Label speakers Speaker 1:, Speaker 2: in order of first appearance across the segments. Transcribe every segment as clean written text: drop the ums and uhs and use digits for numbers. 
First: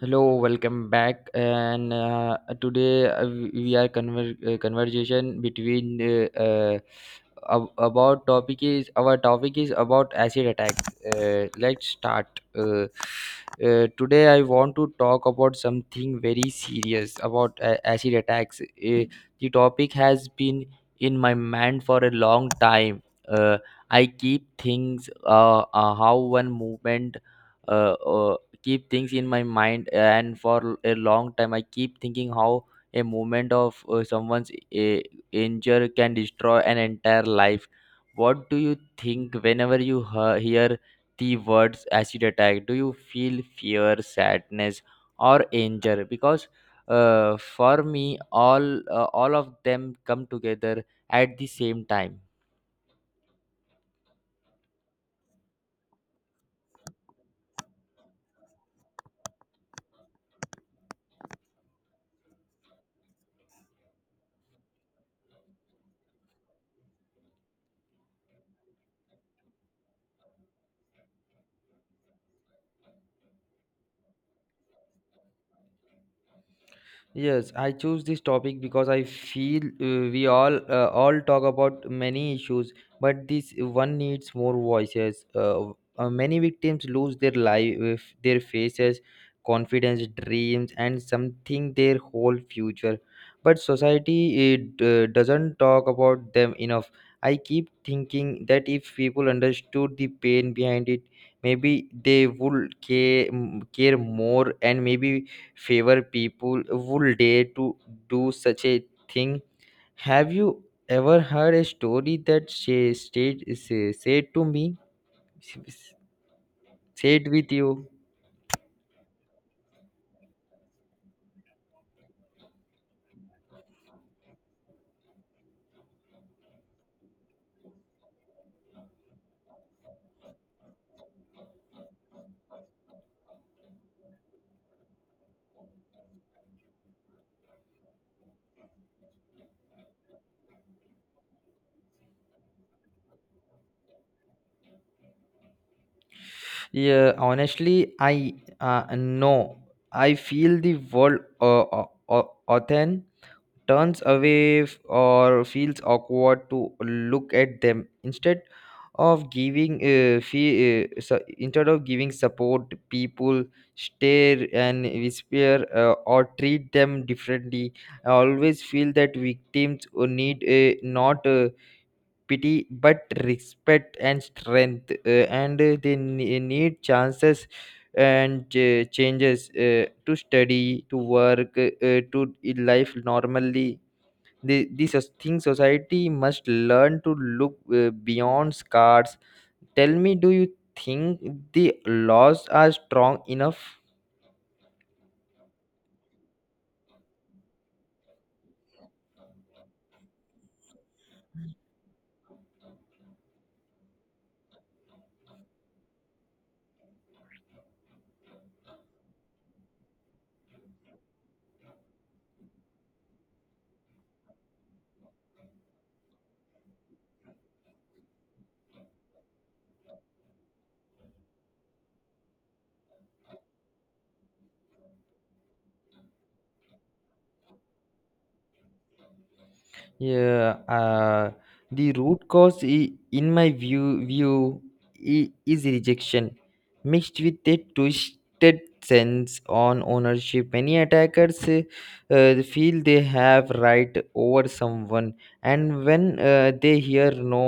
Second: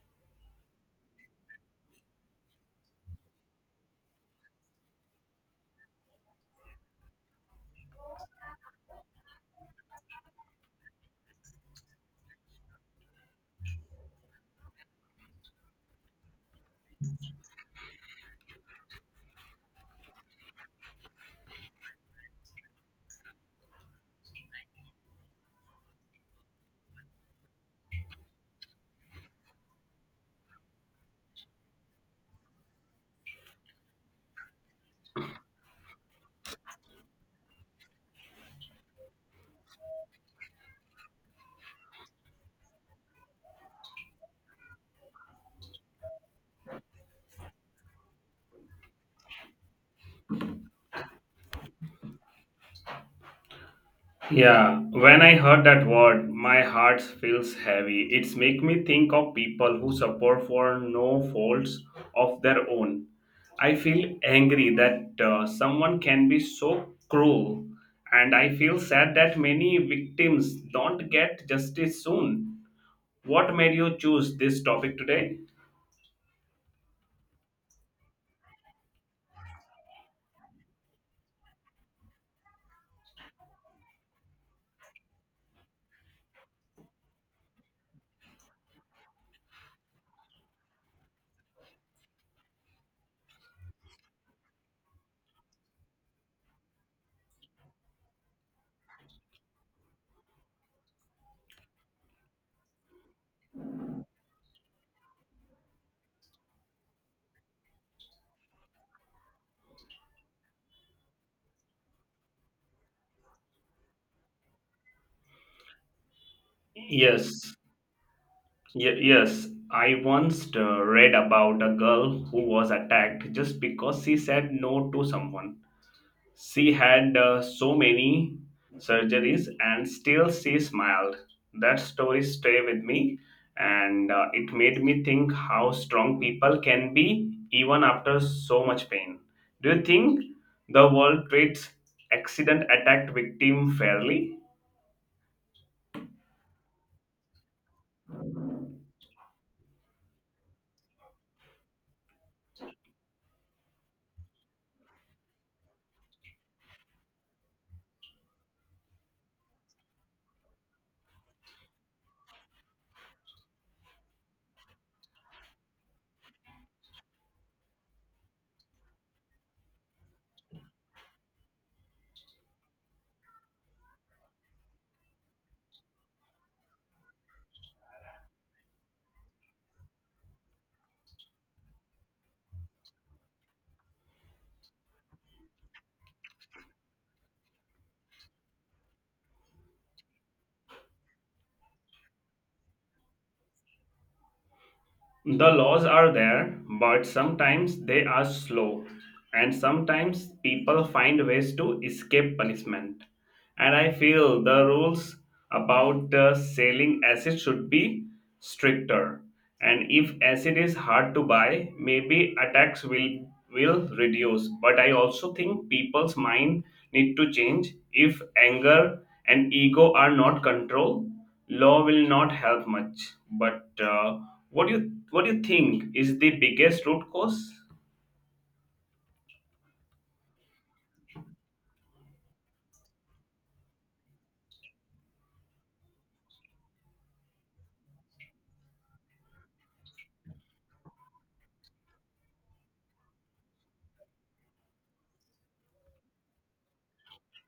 Speaker 1: Hello, welcome back. And today we are conver- Conversation between about topic is. Our topic is about acid attack. Let's start. Uh, today I want to talk about something very serious about acid attacks. The topic has been in my mind for a long time. Uh, I keep things how one movement. Uh, uh, Keep things in my mind and for a long time I keep thinking how a moment of someone's injury can destroy an entire life. What do you think whenever you hear the words acid attack? Do you feel fear, sadness, or anger? Because for me, all of them come together at the same time.
Speaker 2: Yeah, when I heard that word, my heart feels heavy. It's make me think of people who suffer for no faults of their own. I feel angry that someone can be so cruel, and I feel sad that many victims don't get justice soon. What made you choose this topic today?
Speaker 1: Yes, I choose this topic because I feel we all talk about many issues, but this one needs more voices. Many victims lose their life, their faces, confidence, dreams, and something their whole future. But society, it doesn't talk about them enough. I keep thinking that if people understood the pain behind it, maybe they would care more, and maybe favor people would dare to do such a thing. Have you ever heard a story that she said to me, said with
Speaker 2: Yes,
Speaker 1: you?
Speaker 2: yes. I once read about a girl who was attacked just because she said no to someone. She had so many surgeries and still she smiled. That story stay with me and it made me think how strong people can be even after so much pain. Do you think the world treats accident attacked victim fairly?
Speaker 1: Yeah, honestly, I no. I feel the world often turns away or feels awkward to look at them. Instead of giving instead of giving support, people stare and whisper or treat them differently. I always feel that victims need not pity but respect and strength, and they need chances and changes to study, to work, to live normally. The thing, society must learn to look beyond scars. Tell me, do you think the laws are strong enough?
Speaker 2: The laws are there, but sometimes they are slow, and sometimes people find ways to escape punishment. And I feel the rules about selling acid should be stricter. And if acid is hard to buy, maybe attacks will reduce. But I also think people's mind need to change. If anger and ego are not controlled, law will not help much, but what do you think is the biggest root cause?
Speaker 1: Yeah, the root cause, in my view, is rejection, mixed with a twisted sense on ownership. Many attackers feel they have right over someone, and when they hear no,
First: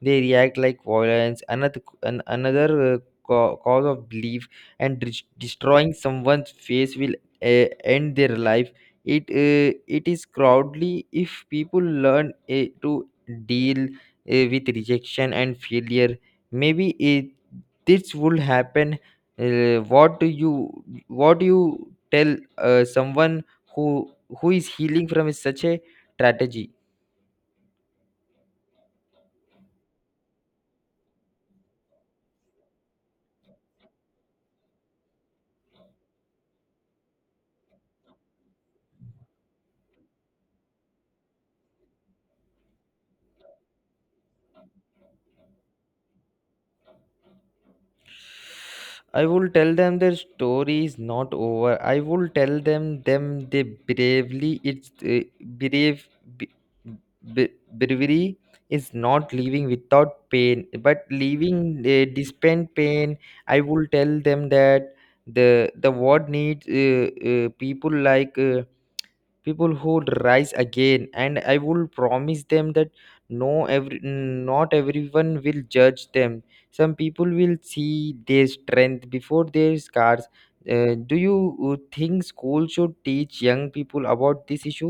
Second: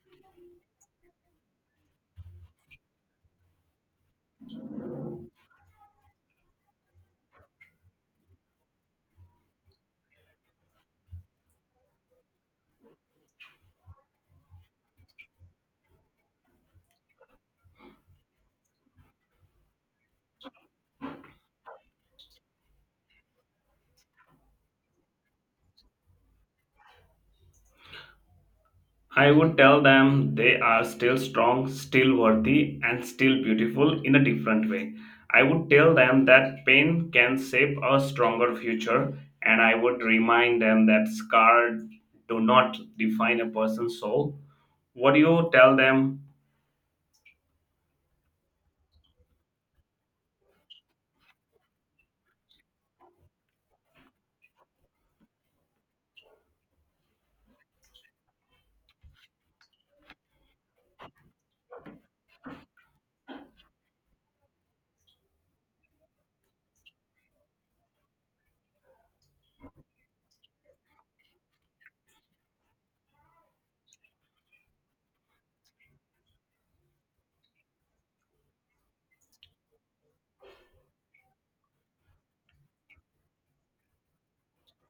Speaker 1: they react like violence. Another cause of belief and destroying someone's face will end their life. It is crowdly. If people learn to deal with rejection and failure, maybe this would happen. What do you what do you tell someone who who is healing from such a strategy?
Speaker 2: I would tell them they are still strong, still worthy, and still beautiful in a different way. I would tell them that pain can shape a stronger future, and I would remind them that scars do not define a person's soul. What do you tell them?
Speaker 1: I will tell them their story is not over. I will tell them them they bravely it's brave b- b- bravery is not living without pain, but living despite pain. I will tell them that the world needs people like. People who would rise again. And I will promise them that no every not everyone will judge them. Some people will see their strength before their scars. Do you think school should teach young people about this issue?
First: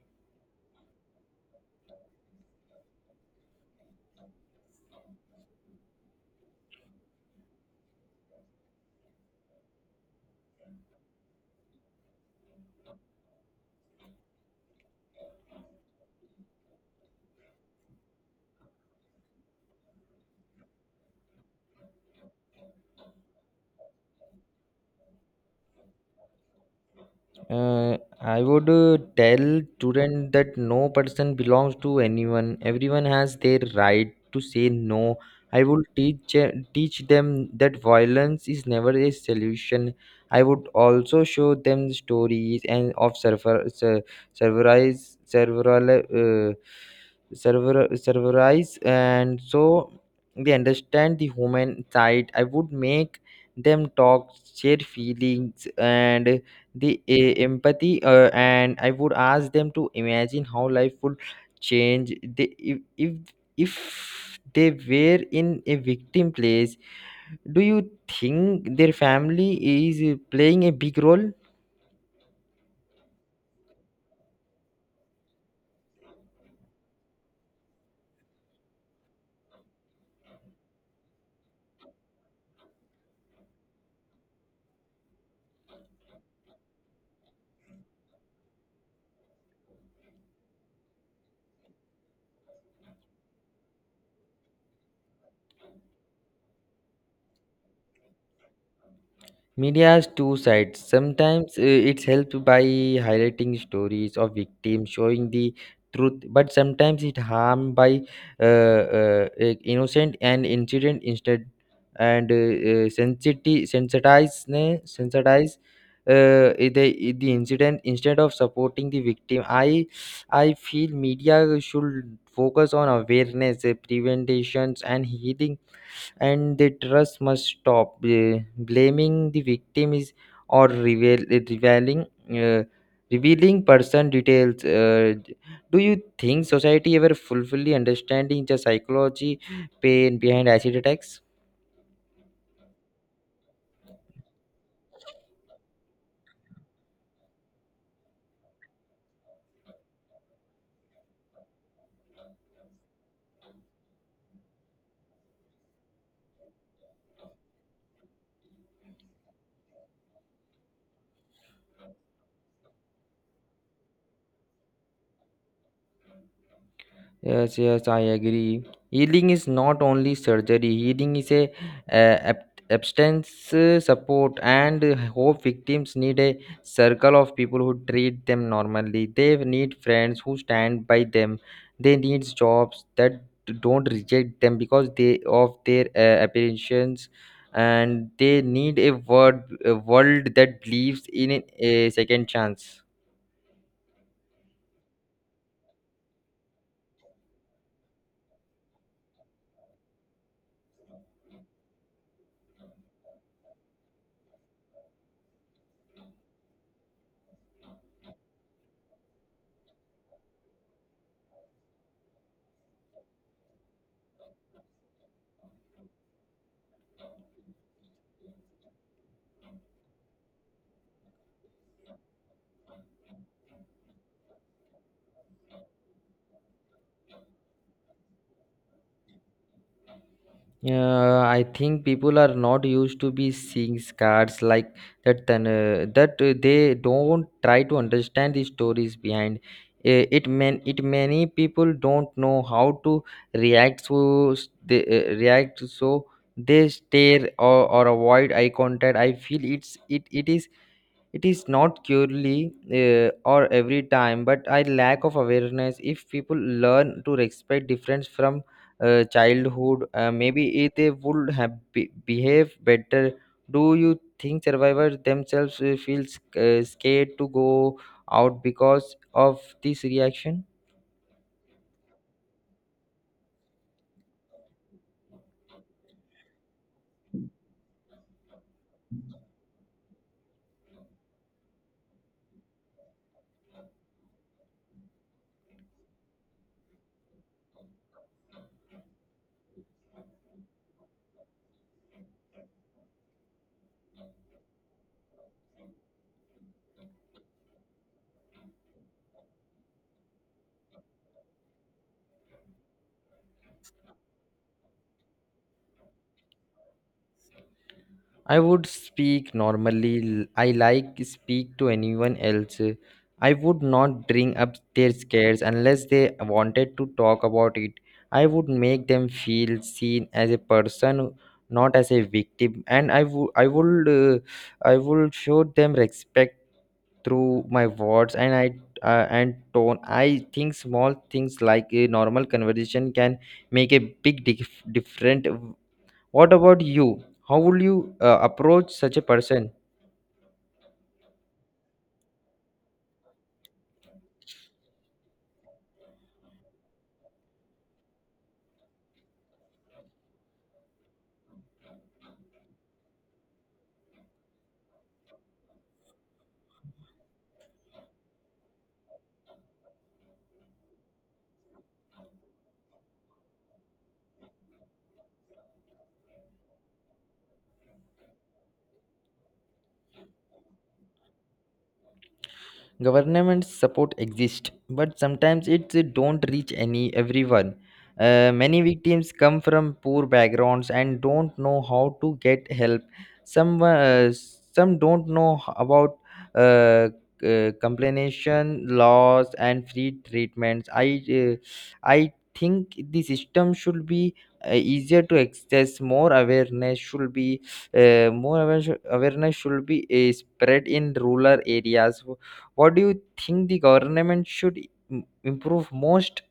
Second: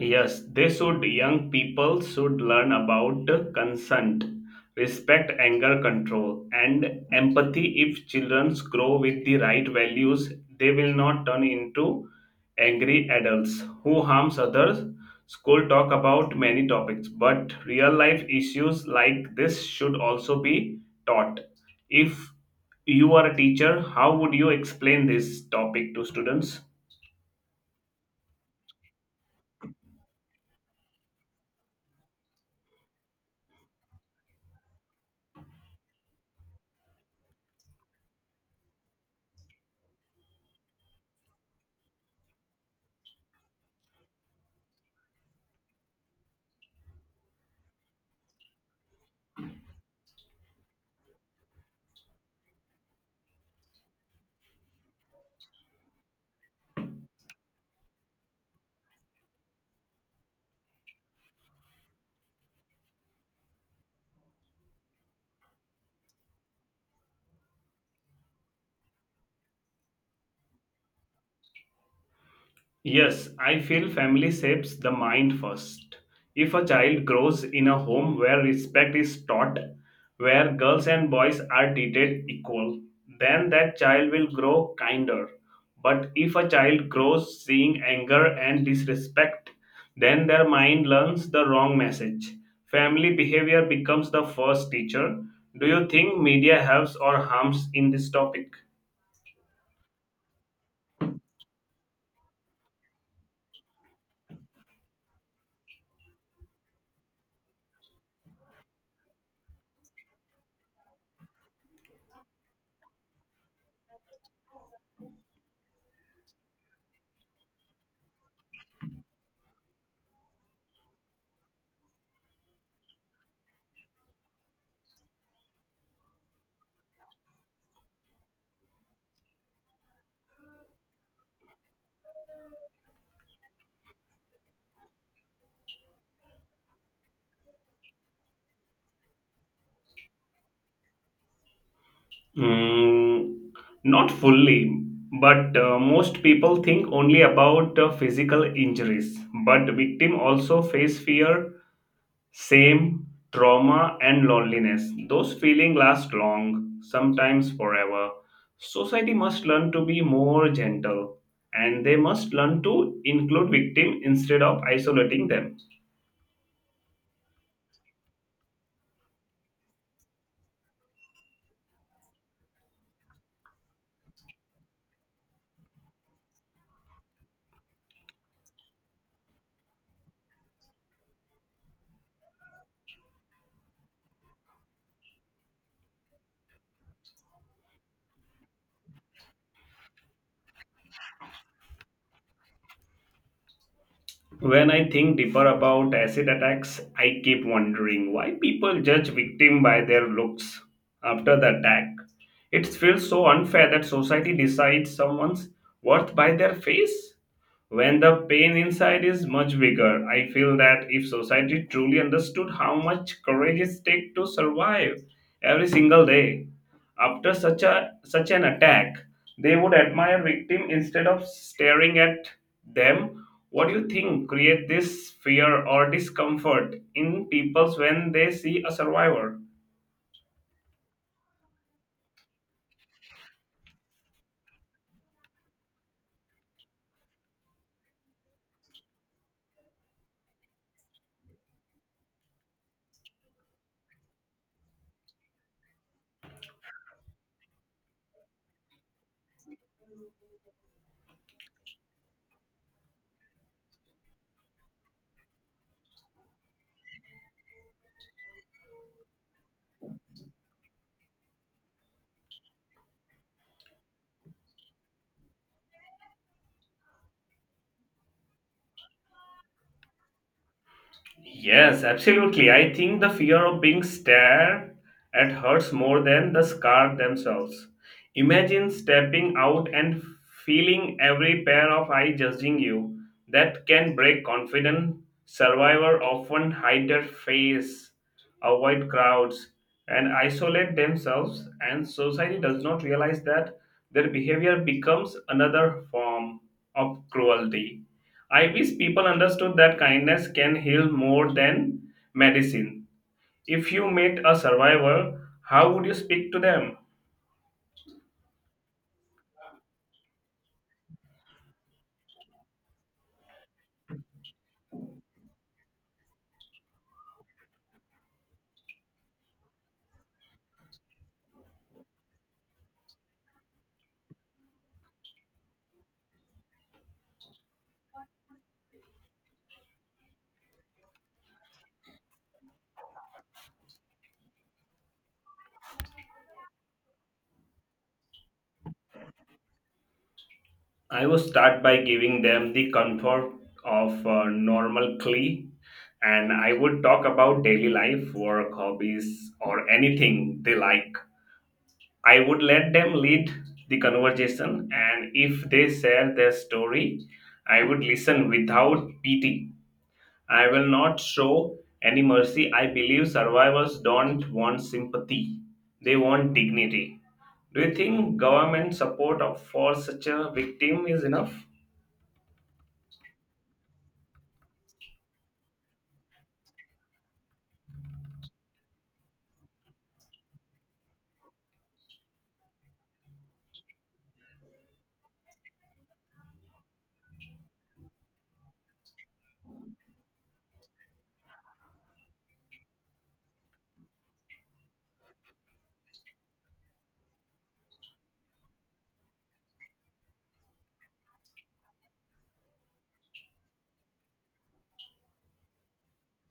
Speaker 2: Yes, they should. Young people should learn about consent, respect, anger control, and empathy. If children grow with the right values, they will not turn into angry adults who harms others. School talk about many topics, but real life issues like this should also be taught. If you are a teacher, how would you explain this topic to students?
Speaker 1: Uh, I would tell student that no person belongs to anyone. Everyone has their right to say no. I would teach them that violence is never a solution. I would also show them stories and of server ser, serverize serveral server serverize and so they understand the human side. I would make them talk, share feelings, and empathy, and I would ask them to imagine how life would change they, if they were in a victim place. Do you think their family is playing a big role?
Speaker 2: Yes, I feel family shapes the mind first. If a child grows in a home where respect is taught, where girls and boys are treated equal, then that child will grow kinder. But if a child grows seeing anger and disrespect, then their mind learns the wrong message. Family behavior becomes the first teacher. Do you think media helps or harms in this topic?
Speaker 1: Media has two sides. Sometimes it's helped by highlighting stories of victims, showing the truth, but sometimes it harmed by uh, uh, uh, innocent and incident instead, and sensitize the incident instead of supporting the victim. I feel media should focus on awareness, preventations, and healing, and the trust must stop. Blaming the victim is or revealing uh, revealing person details. Do you think society ever fully understanding the psychology pain behind acid attacks?
Speaker 2: Mm, not fully, but most people think only about physical injuries. But victims also face fear, shame, trauma, and loneliness. Those feelings last long, sometimes forever. Society must learn to be more gentle, and they must learn to include victims instead of isolating them.
Speaker 1: Yes, yes, I agree. Healing is not only surgery. Healing is abstinence, support, and hope. Victims need a circle of people who treat them normally. They need friends who stand by them. They need jobs that don't reject them because they of their appearance, and they need a word, a world that believes in a second chance.
Speaker 2: When I think deeper about acid attacks, I keep wondering why people judge victim by their looks after the attack. It feels so unfair that society decides someone's worth by their face. When the pain inside is much bigger, I feel that if society truly understood how much courage it takes to survive every single day, after such an attack, they would admire victim instead of staring at them. What do you think create this fear or discomfort in peoples when they see a survivor?
Speaker 1: Yeah, I think people are not used to be seeing scars like that. Then that they don't try to understand the stories behind it. Man, it many people don't know how to react to s- they react so they stare or avoid eye contact. I feel it's it it is not purely or every time, but I lack of awareness. If people learn to respect difference from childhood, maybe it they would have behave better. Do you think survivors themselves scared to go out because of this reaction?
Speaker 2: Yes, absolutely. I think the fear of being stared at hurts more than the scar themselves. Imagine stepping out and feeling every pair of eyes judging you. That can break confidence. Survivors often hide their face, avoid crowds, and isolate themselves, and society does not realize that their behavior becomes another form of cruelty. I wish people understood that kindness can heal more than medicine. If you met a survivor, how would you speak to them?
Speaker 1: I would speak normally. I like speak to anyone else. I would not bring up their scares unless they wanted to talk about it. I would make them feel seen as a person, not as a victim, and I would show them respect through my words and I and tone. I think small things like a normal conversation can make a big different. What about you? How would you approach such a person?
Speaker 2: I would start by giving them the comfort of normal clay, and I would talk about daily life, work, hobbies, or anything they like. I would let them lead the conversation, and if they share their story, I would listen without pity. I will not show any mercy. I believe survivors don't want sympathy, they want dignity. Do you think government support for such a victim is enough?
Speaker 1: Government support exists, but sometimes it don't reach any everyone. Many victims come from poor backgrounds and don't know how to get help. Some uh, some don't know about uh, compensation laws and free treatments. I uh, i think the system should be easier to access. More awareness should be spread in rural areas. What do you think the government should improve most?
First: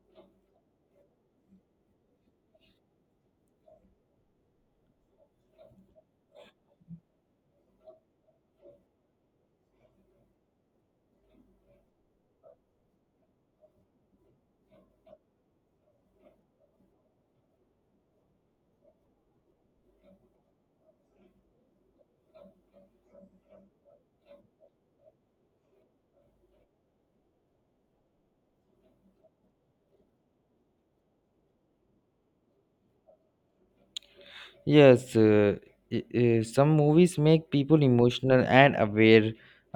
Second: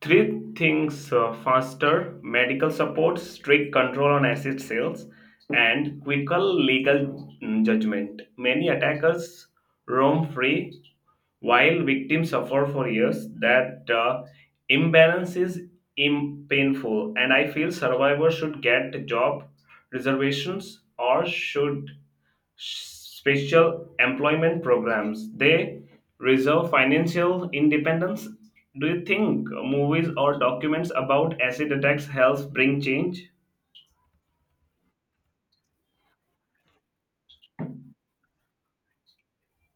Speaker 2: Three things faster medical support, strict control on acid sales, and quicker legal judgment. Many attackers roam free while victims suffer for years. That imbalance is painful, and I feel survivors should get job reservations or should special employment programs. They reserve financial independence. Do you think movies or documents about acid attacks helps bring change?
Speaker 1: Yes, some movies make people emotional and aware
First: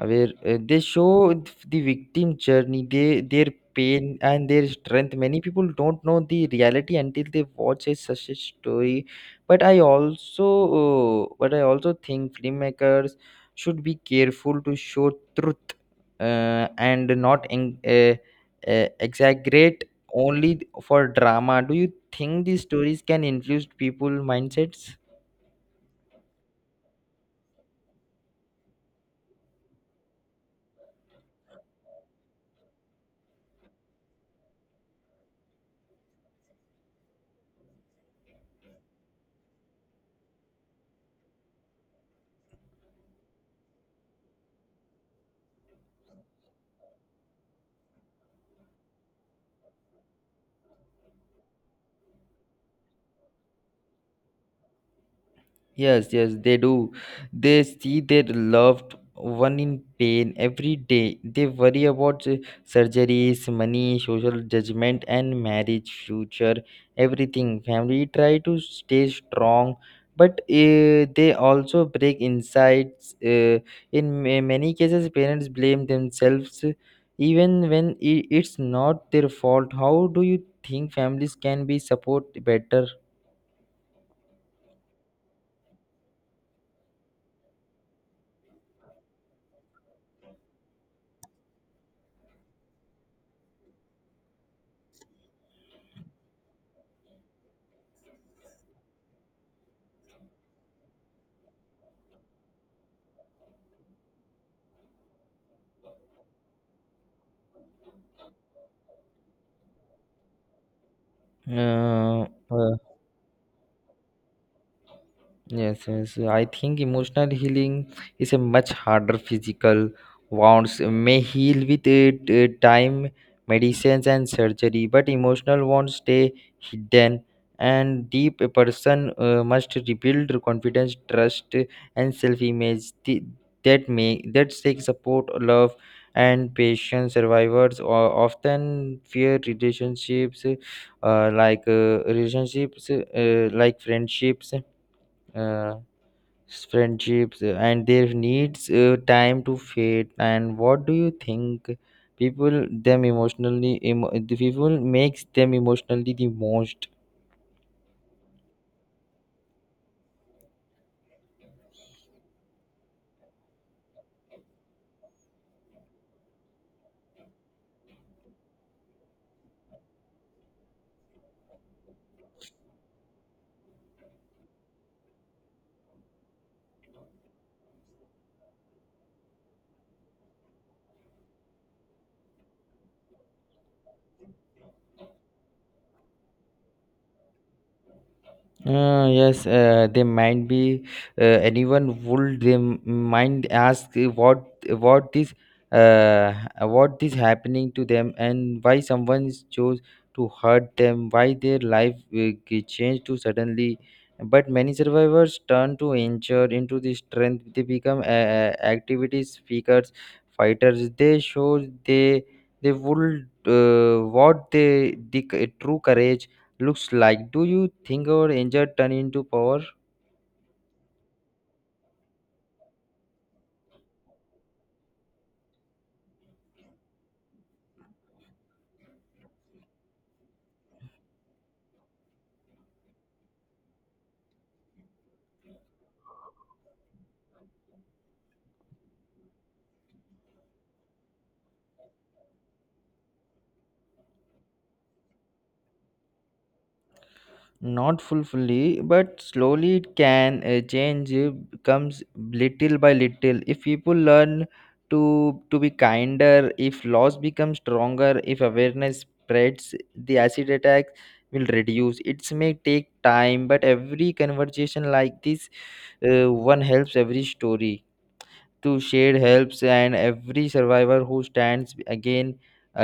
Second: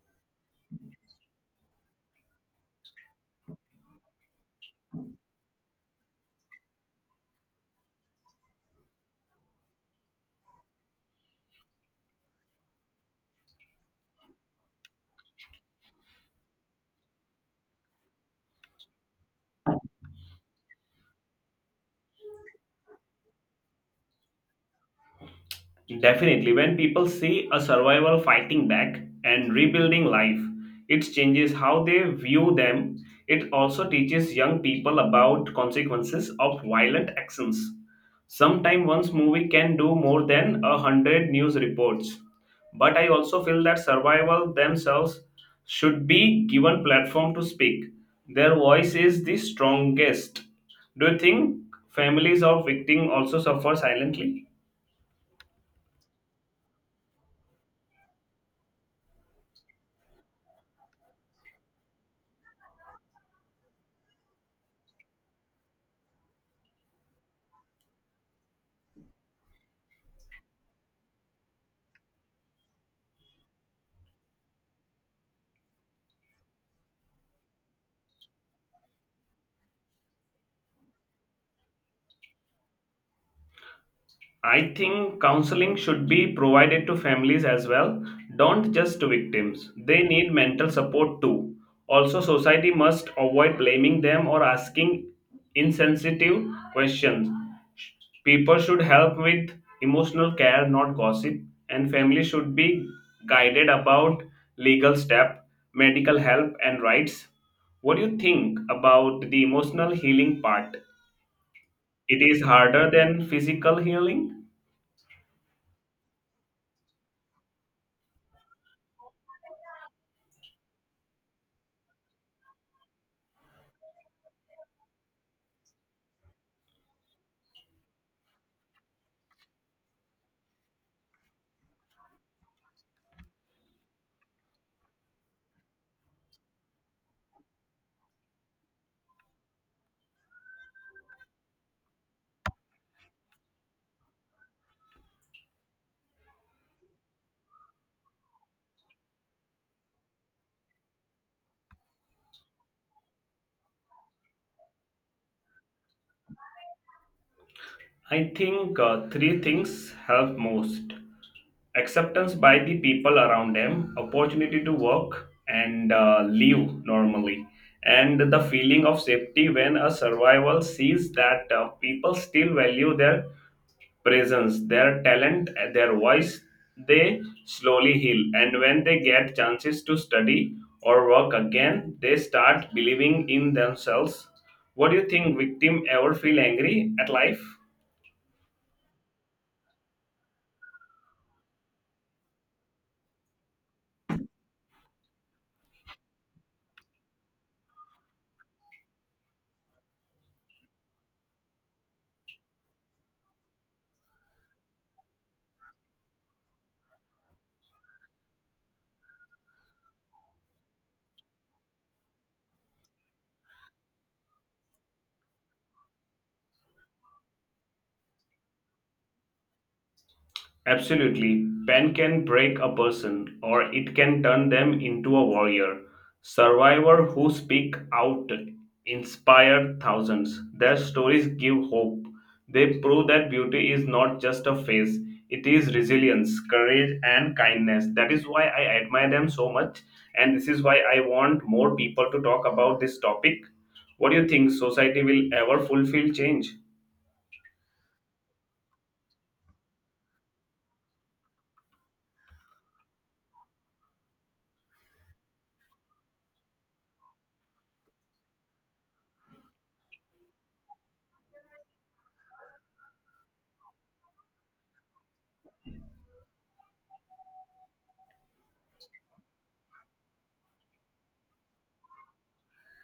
Speaker 1: aware uh, They show the victim journey, they their pain and their strength. Many people don't know the reality until they watch a, such a story. But i also uh, but I also think filmmakers should be careful to show truth, and not exaggerate only for drama. Do you think these stories can influence people mindsets?
Speaker 2: Definitely, when people see a survivor fighting back and rebuilding life, it changes how they view them. It also teaches young people about consequences of violent actions. Sometimes one's movie can do more than a hundred news reports. But I also feel that survivors themselves should be given platform to speak. Their voice is the strongest. Do you think families of victims also suffer silently?
Speaker 1: Yes, yes, they do. They see their loved one in pain every day. They worry about surgeries, money, social judgment, and marriage future, everything. Family try to stay strong, but they also break insides. In many cases, parents blame themselves, even when it's not their fault. How do you think families can be support better?
Speaker 2: I think counseling should be provided to families as well, don't just to victims. They need mental support too. Also, society must avoid blaming them or asking insensitive questions. People should help with emotional care, not gossip, and families should be guided about legal step, medical help, and rights. What do you think about the emotional healing part? It
Speaker 1: Uh,
Speaker 2: is
Speaker 1: uh,
Speaker 2: harder than physical healing.
Speaker 1: Yes, yes. I think emotional healing is a much harder. Physical wounds may heal with time, medicines, and surgery, but emotional wounds stay hidden and deep. A person must rebuild confidence, trust, and self-image. That may that take support, love, and patience. Survivors often fear relationships, friendships. Uh, and their needs time to fade. And what do you think people them emotionally emo- the people makes them emotionally the most?
Speaker 2: I think three things help most: acceptance by the people around them, opportunity to work and live normally, and the feeling of safety. When a survival sees that people still value their presence, their talent, and their voice, they slowly heal, and when they get chances to study or work again, they start believing in themselves. What do you think? Victim ever feel angry at life?
Speaker 1: Yes, they might be. Anyone would they mind ask what this uh what is happening to them and why someone is chose to hurt them? Why their life changed to suddenly? But many survivors turn to nature into the strength. They become activity speakers, fighters. They show they would what they the c- true courage looks like. Do you think our anger turn into power?
Speaker 2: Absolutely. Pen can break a person or it can turn them into a warrior. Survivor who speak out inspire thousands. Their stories give hope. They prove that beauty is not just a phase. It is resilience, courage and kindness. That is why I admire them so much and this is why I want more people to talk about this topic. What do you think society will ever fulfill change?
Speaker 1: Not fully, but slowly it can change. Comes little by little. If people learn to to be kinder, if laws become stronger, if awareness spreads, the acid attack will reduce. It may take time, but every conversation like this, one helps. Every story to shade helps, and every survivor who stands again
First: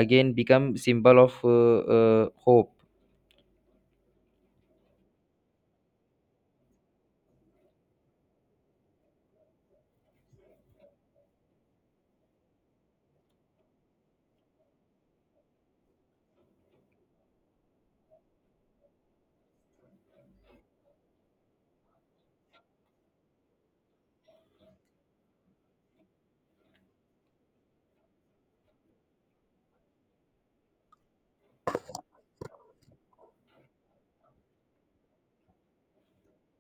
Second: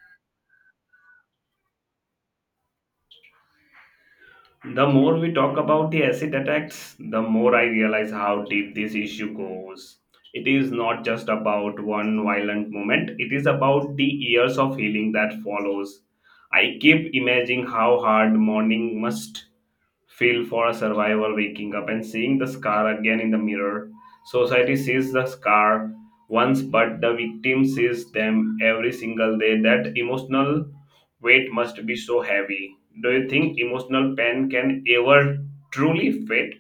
Speaker 1: again become symbol of hope.
Speaker 2: The more we talk about the acid attacks, the more I realize how deep this issue goes. It is not just about one violent moment, it is about the years of healing that follows. I keep imagining how hard mourning must feel for a survivor waking up and seeing the scar again in the mirror. Society sees the scar once, but the victim sees them every single day. That emotional weight must be so heavy. Do you think emotional pain can ever truly fade?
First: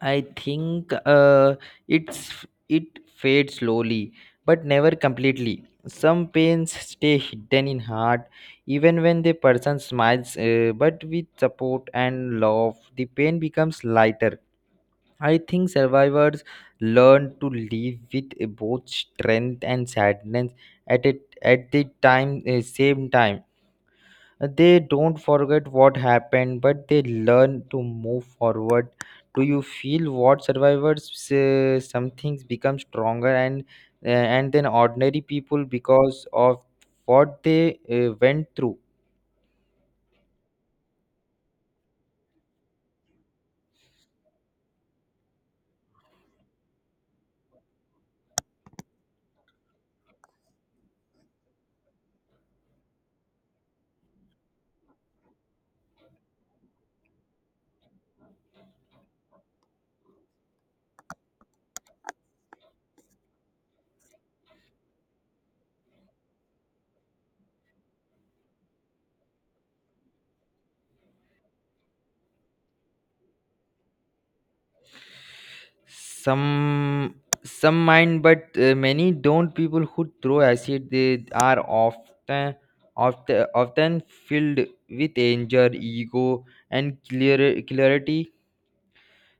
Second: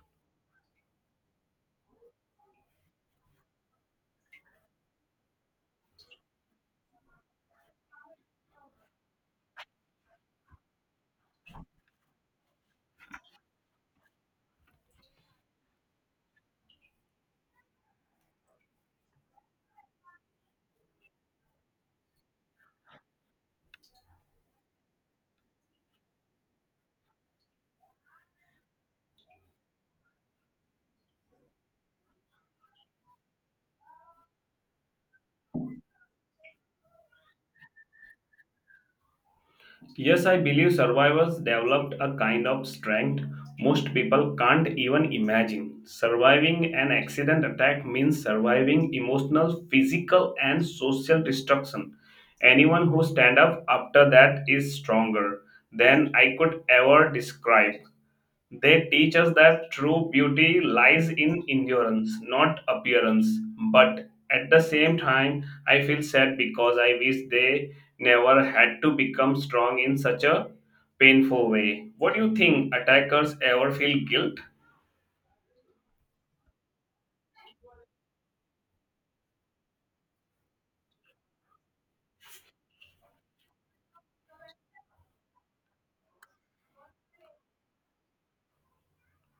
Speaker 1: I think uh, it's it fades slowly but never completely. Some pains stay hidden in heart even when the person smiles, but with support and love the pain becomes lighter. I think survivors learn to live with both strength and sadness at it at the time same time. They don't forget what happened, but they learn to move forward. Do you feel what survivors some things become stronger and then ordinary people because of what they went through?
Speaker 2: Yes, I believe survivors developed a kind of strength most people can't even imagine. Surviving an accident attack means surviving emotional, physical, and social destruction. Anyone who stands up after that is stronger than I could ever describe. They teach us that true beauty lies in endurance, not appearance. But at the same time, I feel sad because I wish they never had to become strong in such a painful way. What do you think? Attackers ever feel guilt?
Speaker 1: Some some mind but many don't. People who throw acid, they are often filled with anger, ego and clear clarity.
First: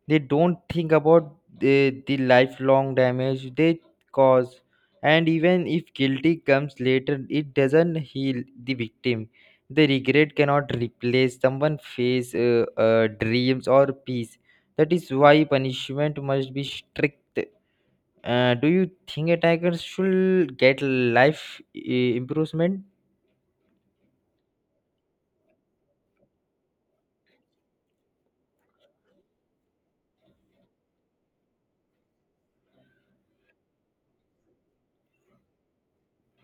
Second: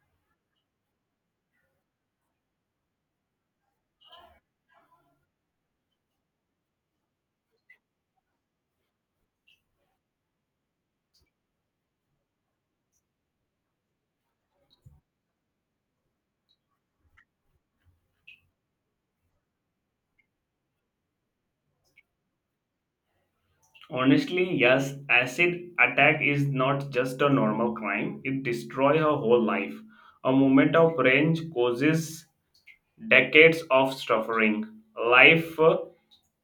Speaker 1: They don't think about the lifelong damage they cause, and even if guilty comes later, it doesn't heal the victim. The regret cannot replace someone's face, dreams or peace. That is why punishment must be strict. Do you think attackers should get life improvement?
Speaker 2: Honestly, yes, acid attack is not just a normal crime. It destroys her whole life. A moment of rage causes decades of suffering. Life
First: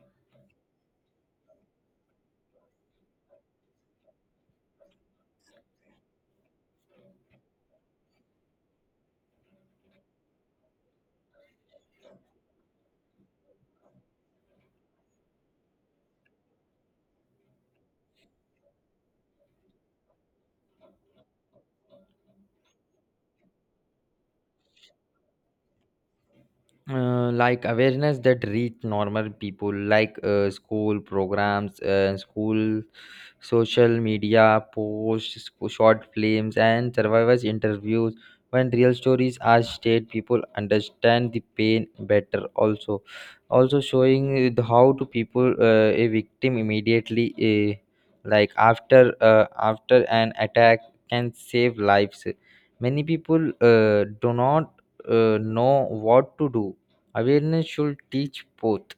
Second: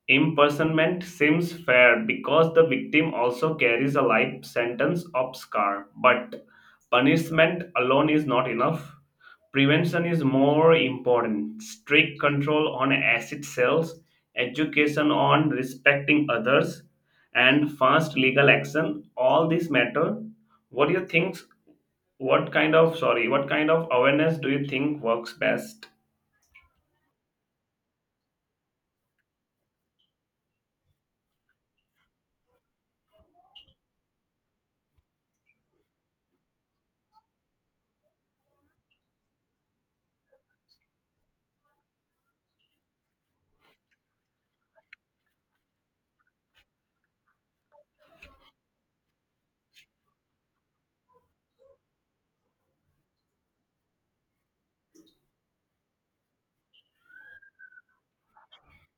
Speaker 2: Imprisonment seems fair because the victim also carries a life sentence of scar, but punishment alone is not enough. Prevention is more important. Strict control on acid sales, education on respecting others, and fast legal action. All these matter. What do you think? What kind of sorry? What kind of awareness do you think works best?
Speaker 1: Like awareness that reach normal people, like school programs, school, social media posts, short films and survivors interviews. When real stories are shared, people understand the pain better. Also showing the how to people a victim immediately, like after after an attack, can save lives. Many people do not know what to do. Awareness should teach both,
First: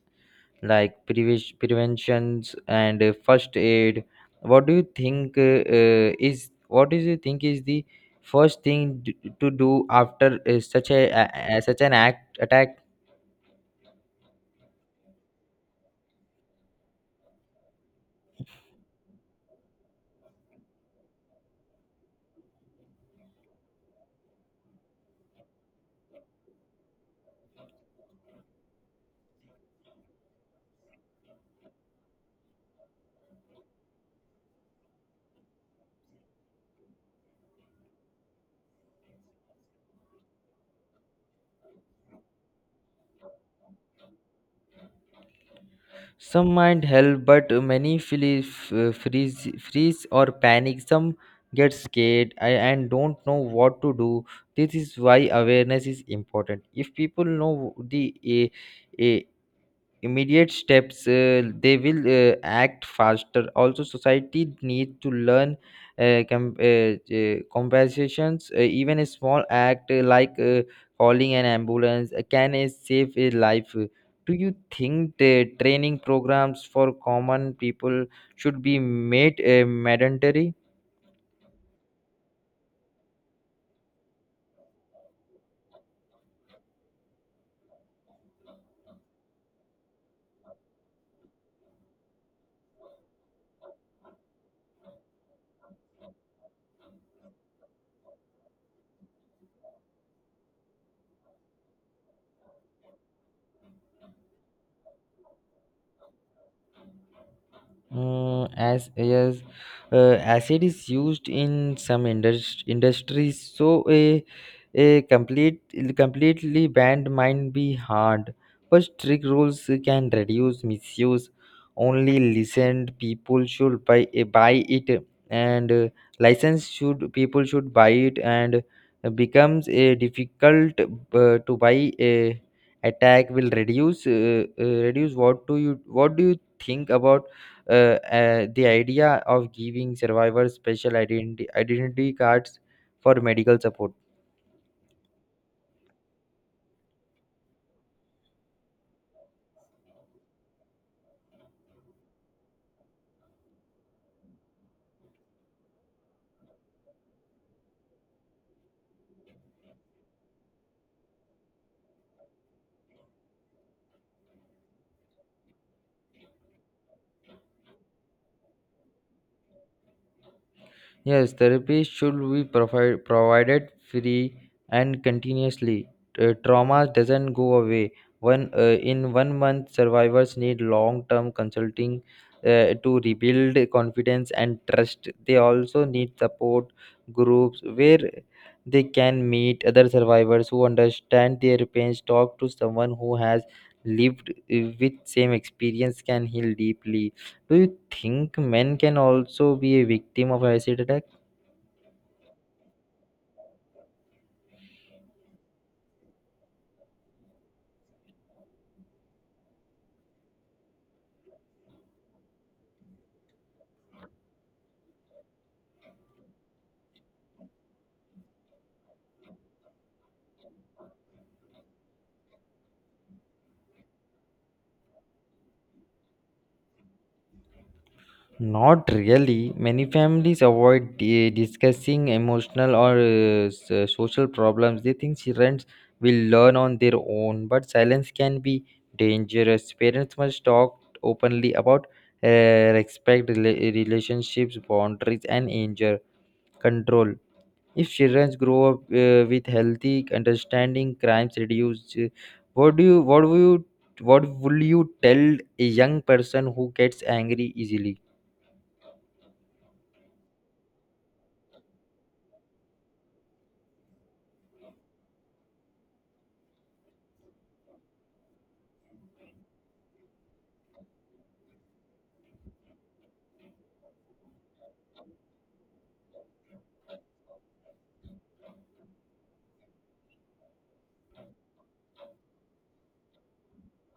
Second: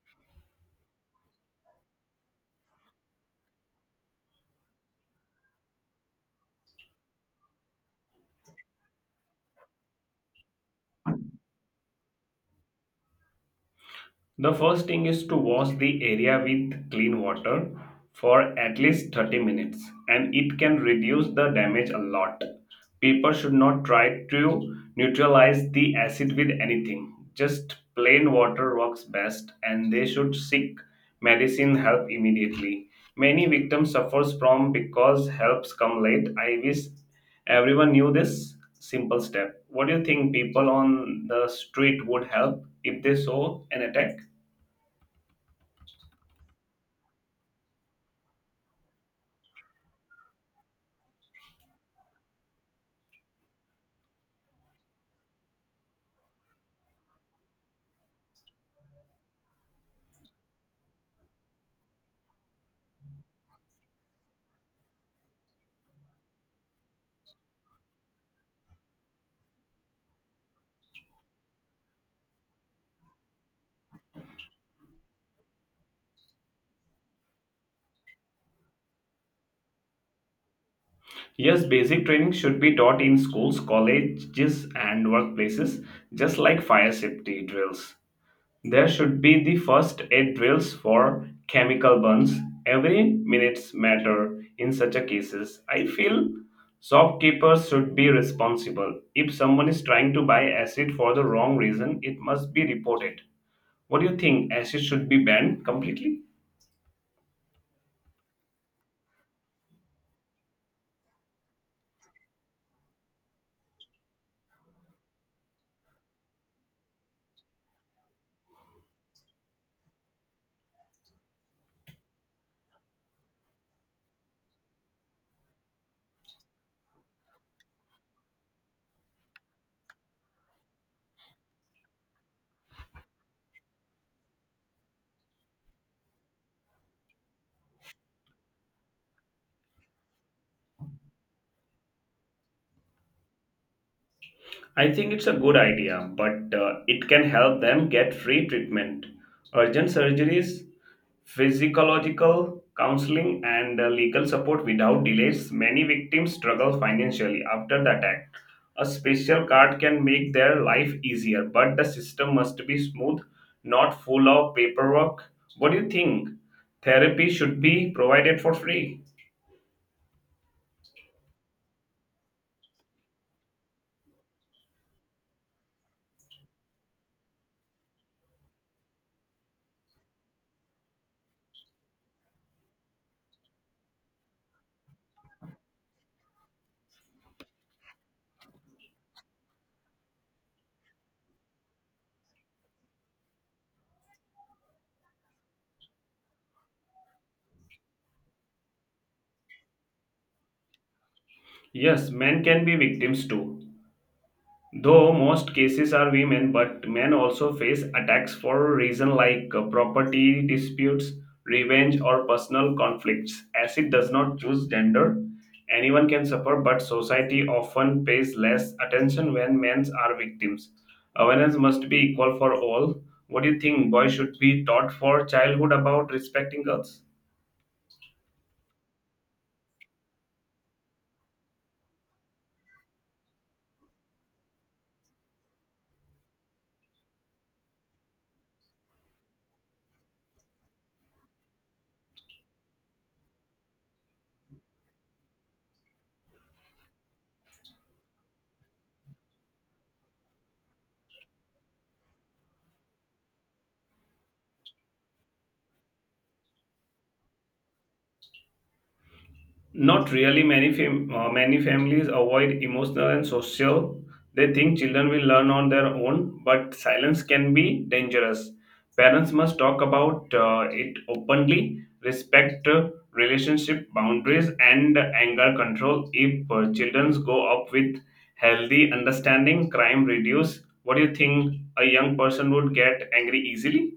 Speaker 1: like preventions and first aid. What do you think is what do you think is the first thing to do after such such an act attack?
Speaker 2: The first thing is to wash the area with clean water for at least 30 minutes and it can reduce the damage a lot. People should not try to neutralize the acid with anything. Just plain water works best and they should seek medicine help immediately. Many victims suffers from because helps come late. I wish everyone knew this simple step. What do you think people on the street would help if they saw an attack?
Speaker 1: Some might help, but many feel freeze or panic. Some get scared and don't know what to do. This is why awareness is important. If people know the uh, immediate steps, they will act faster. Also society needs to learn, uh, com- uh, compensations. Even a small act, like calling an ambulance, can save a life. Do you think the training programs for common people should be made mandatory?
Speaker 2: Yes, basic training should be taught in schools, colleges, and workplaces, just like fire safety drills. There should be the first aid drills for chemical burns. Every minutes matter in such a cases. I feel shopkeepers should be responsible. If someone is trying to buy acid for the wrong reason, it must be reported. What do you think? Acid should be banned completely?
Speaker 1: As Acid is used in some industries, so a a complete completely banned might be hard. But strict rules can reduce misuse. Only licensed people should buy it, and licensed should people should buy it, and becomes a difficult to buy. A attack will reduce. What do you think about uh, the idea of giving survivors special identity cards for medical support?
Speaker 2: I think it's a good idea, but it can help them get free treatment, urgent surgeries, physiological counseling, and legal support without delays. Many victims struggle financially after the attack. A special card can make their life easier, but the system must be smooth, not full of paperwork. What do you think? Therapy should be provided for free.
Speaker 1: Yes, therapy should be provided free and continuously. Trauma doesn't go away. One in 1 month, survivors need long-term consulting to rebuild confidence and trust. They also need support groups where they can meet other survivors who understand their pains. Talk to someone who has lived with same experience can heal deeply. Do you think men can also be a victim of acid attack?
Speaker 2: Yes, men can be victims too. Though most cases are women, but men also face attacks for reasons like property disputes, revenge, or personal conflicts. As it does not choose gender, anyone can suffer, but society often pays less attention when men are victims. Awareness must be equal for all. What do you think? Boys should be taught for childhood about respecting girls?
Speaker 1: Not really. Many families avoid discussing emotional or social problems. They think children will learn on their own, but silence can be dangerous. Parents must talk openly about uh, respect, relationships, boundaries, and anger control. If children grow up with healthy understanding, crimes reduce. What do you? What would you? What would you tell a young person who gets angry easily?
Speaker 2: Not really. Many families avoid emotional and social. They think children will learn on their own, but silence can be dangerous. Parents must talk about it openly, respect relationship boundaries, and anger control. If children go up with healthy understanding, crime reduce. What do you think? A young person would get angry easily?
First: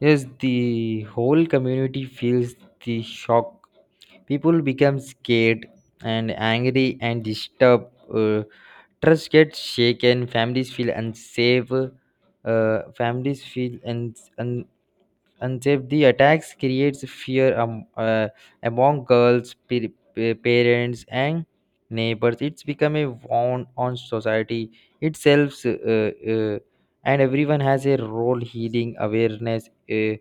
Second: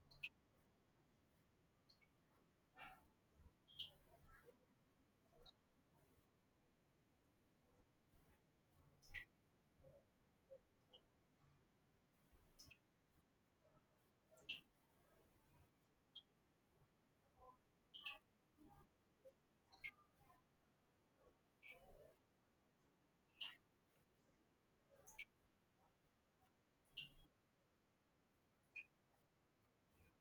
Speaker 1: Yes, the whole community feels the shock. People become scared and angry and disturbed. Trust gets shaken. Families feel unsafe. Families feel un- un- unsafe. The attacks creates fear among girls, parents, and neighbors. It's become a wound on society itself, and everyone has a role healing awareness. Uh,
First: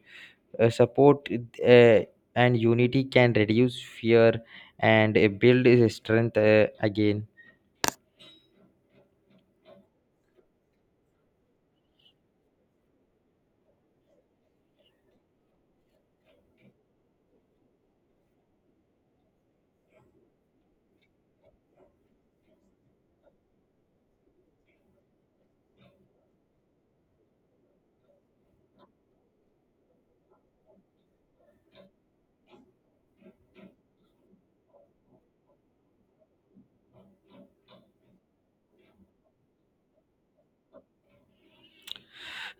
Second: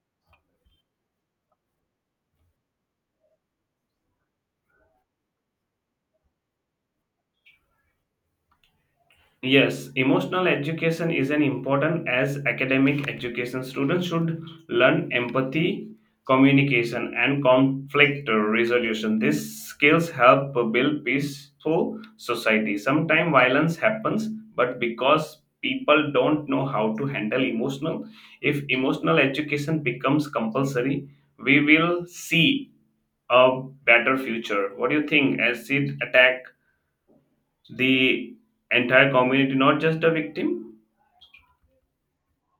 Speaker 1: uh, Support uh, and unity can reduce fear and build strength again.
Speaker 2: Yes, emotional education is an important as academic education. Students should learn empathy, communication, and conflict resolution. These skills help build peaceful society. Sometimes violence happens, but because people don't know how to handle emotional, if emotional education becomes compulsory, we will see a better future. What do you think? Acid attack the entire community, not just the victim.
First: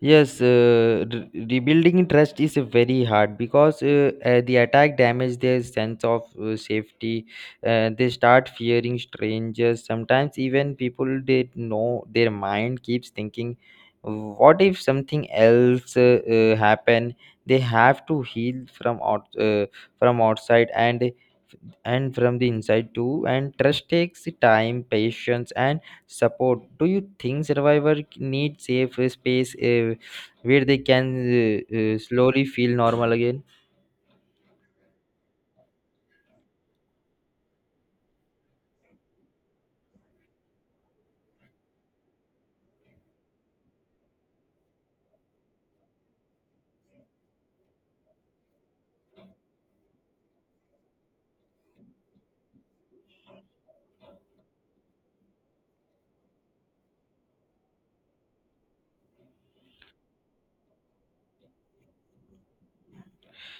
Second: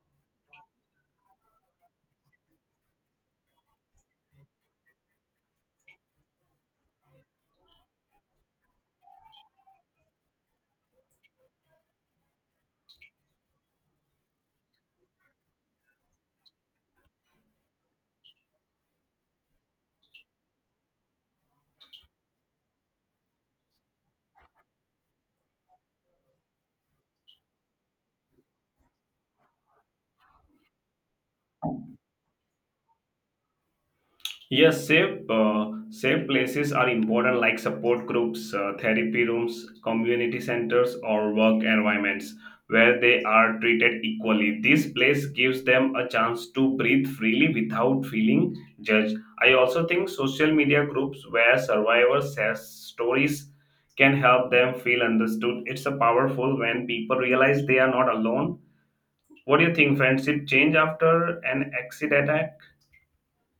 Speaker 1: Yes, rebuilding trust is very hard, because the attack damage their sense of safety. They start fearing strangers, sometimes even people they know. Their mind keeps thinking what if something else happen. They have to heal from out from outside and from the inside too, and trust takes time, patience and support. Do you think survivor need safe space where they can slowly feel normal again?
Speaker 2: Yes, safe places are important, like support groups, therapy rooms, community centers, or work environments where they are treated equally. This place gives them a chance to breathe freely without feeling judged. I also think social media groups where survivors share stories can help them feel understood. It's a powerful when people realize they are not alone. What do you think friendship change after an acid attack?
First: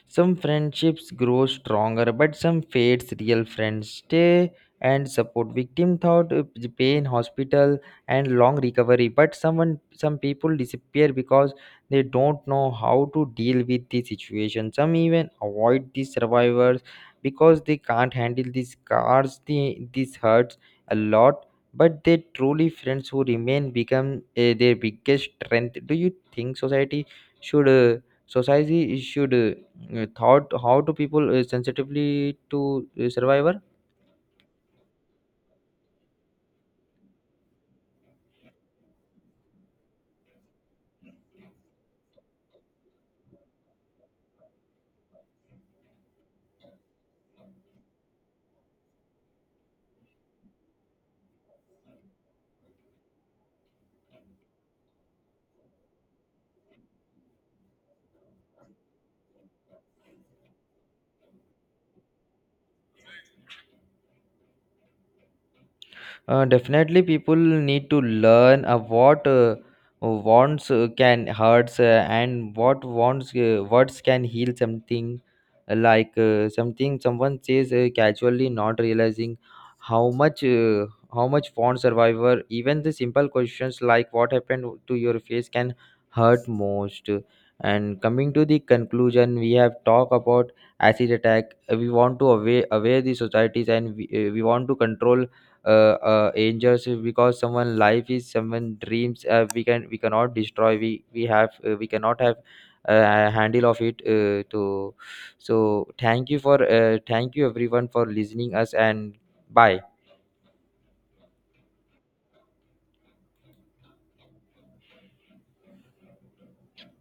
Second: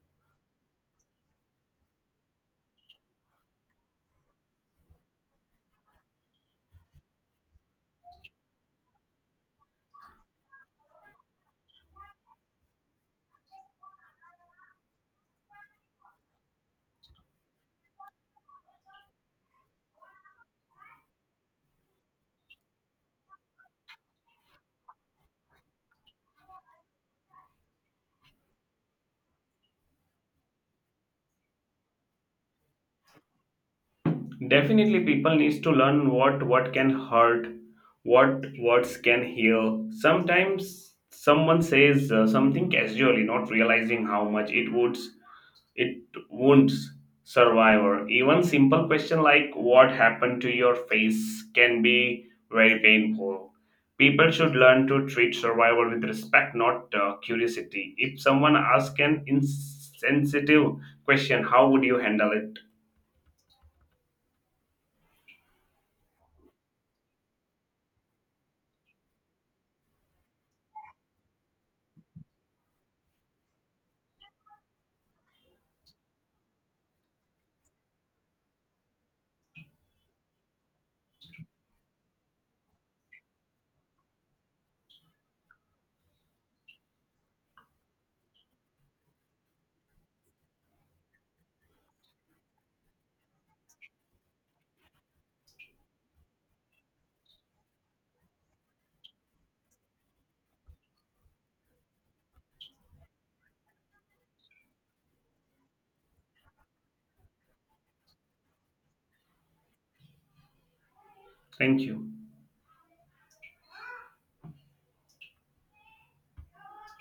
Speaker 1: Some friendships grow stronger, but some fades. Real friends stay and support victim thought the pain, hospital and long recovery. But some people disappear because they don't know how to deal with the situation. Some even avoid the survivors because they can't handle these scars. This hurts a lot, but they truly friends who remain become their biggest strength. Do you think should uh, society should thought how do people sensitively to survival?
Speaker 2: Definitely people needs to learn what can hurt, what words can heal. Sometimes someone says something casually, not realizing how much it wounds survivor. Even simple question like what happened to your face can be very painful. People should learn to treat survivor with respect, not curiosity. If someone asks an insensitive question, how would you handle it?
Speaker 1: Definitely, people need to learn what wants can hurts, and what wants words can heal something. Like, something someone says casually, not realizing how much uh, how much wants survivor. Even the simple questions like "What happened to your face?" can hurt most. And coming to the conclusion, we have talked about acid attack. We want to aware the societies and we want to control angels, because someone life is someone dreams, we can we cannot destroy. We cannot have handle of it to So thank you for thank you everyone for listening us, and bye.
Speaker 2: Thank you.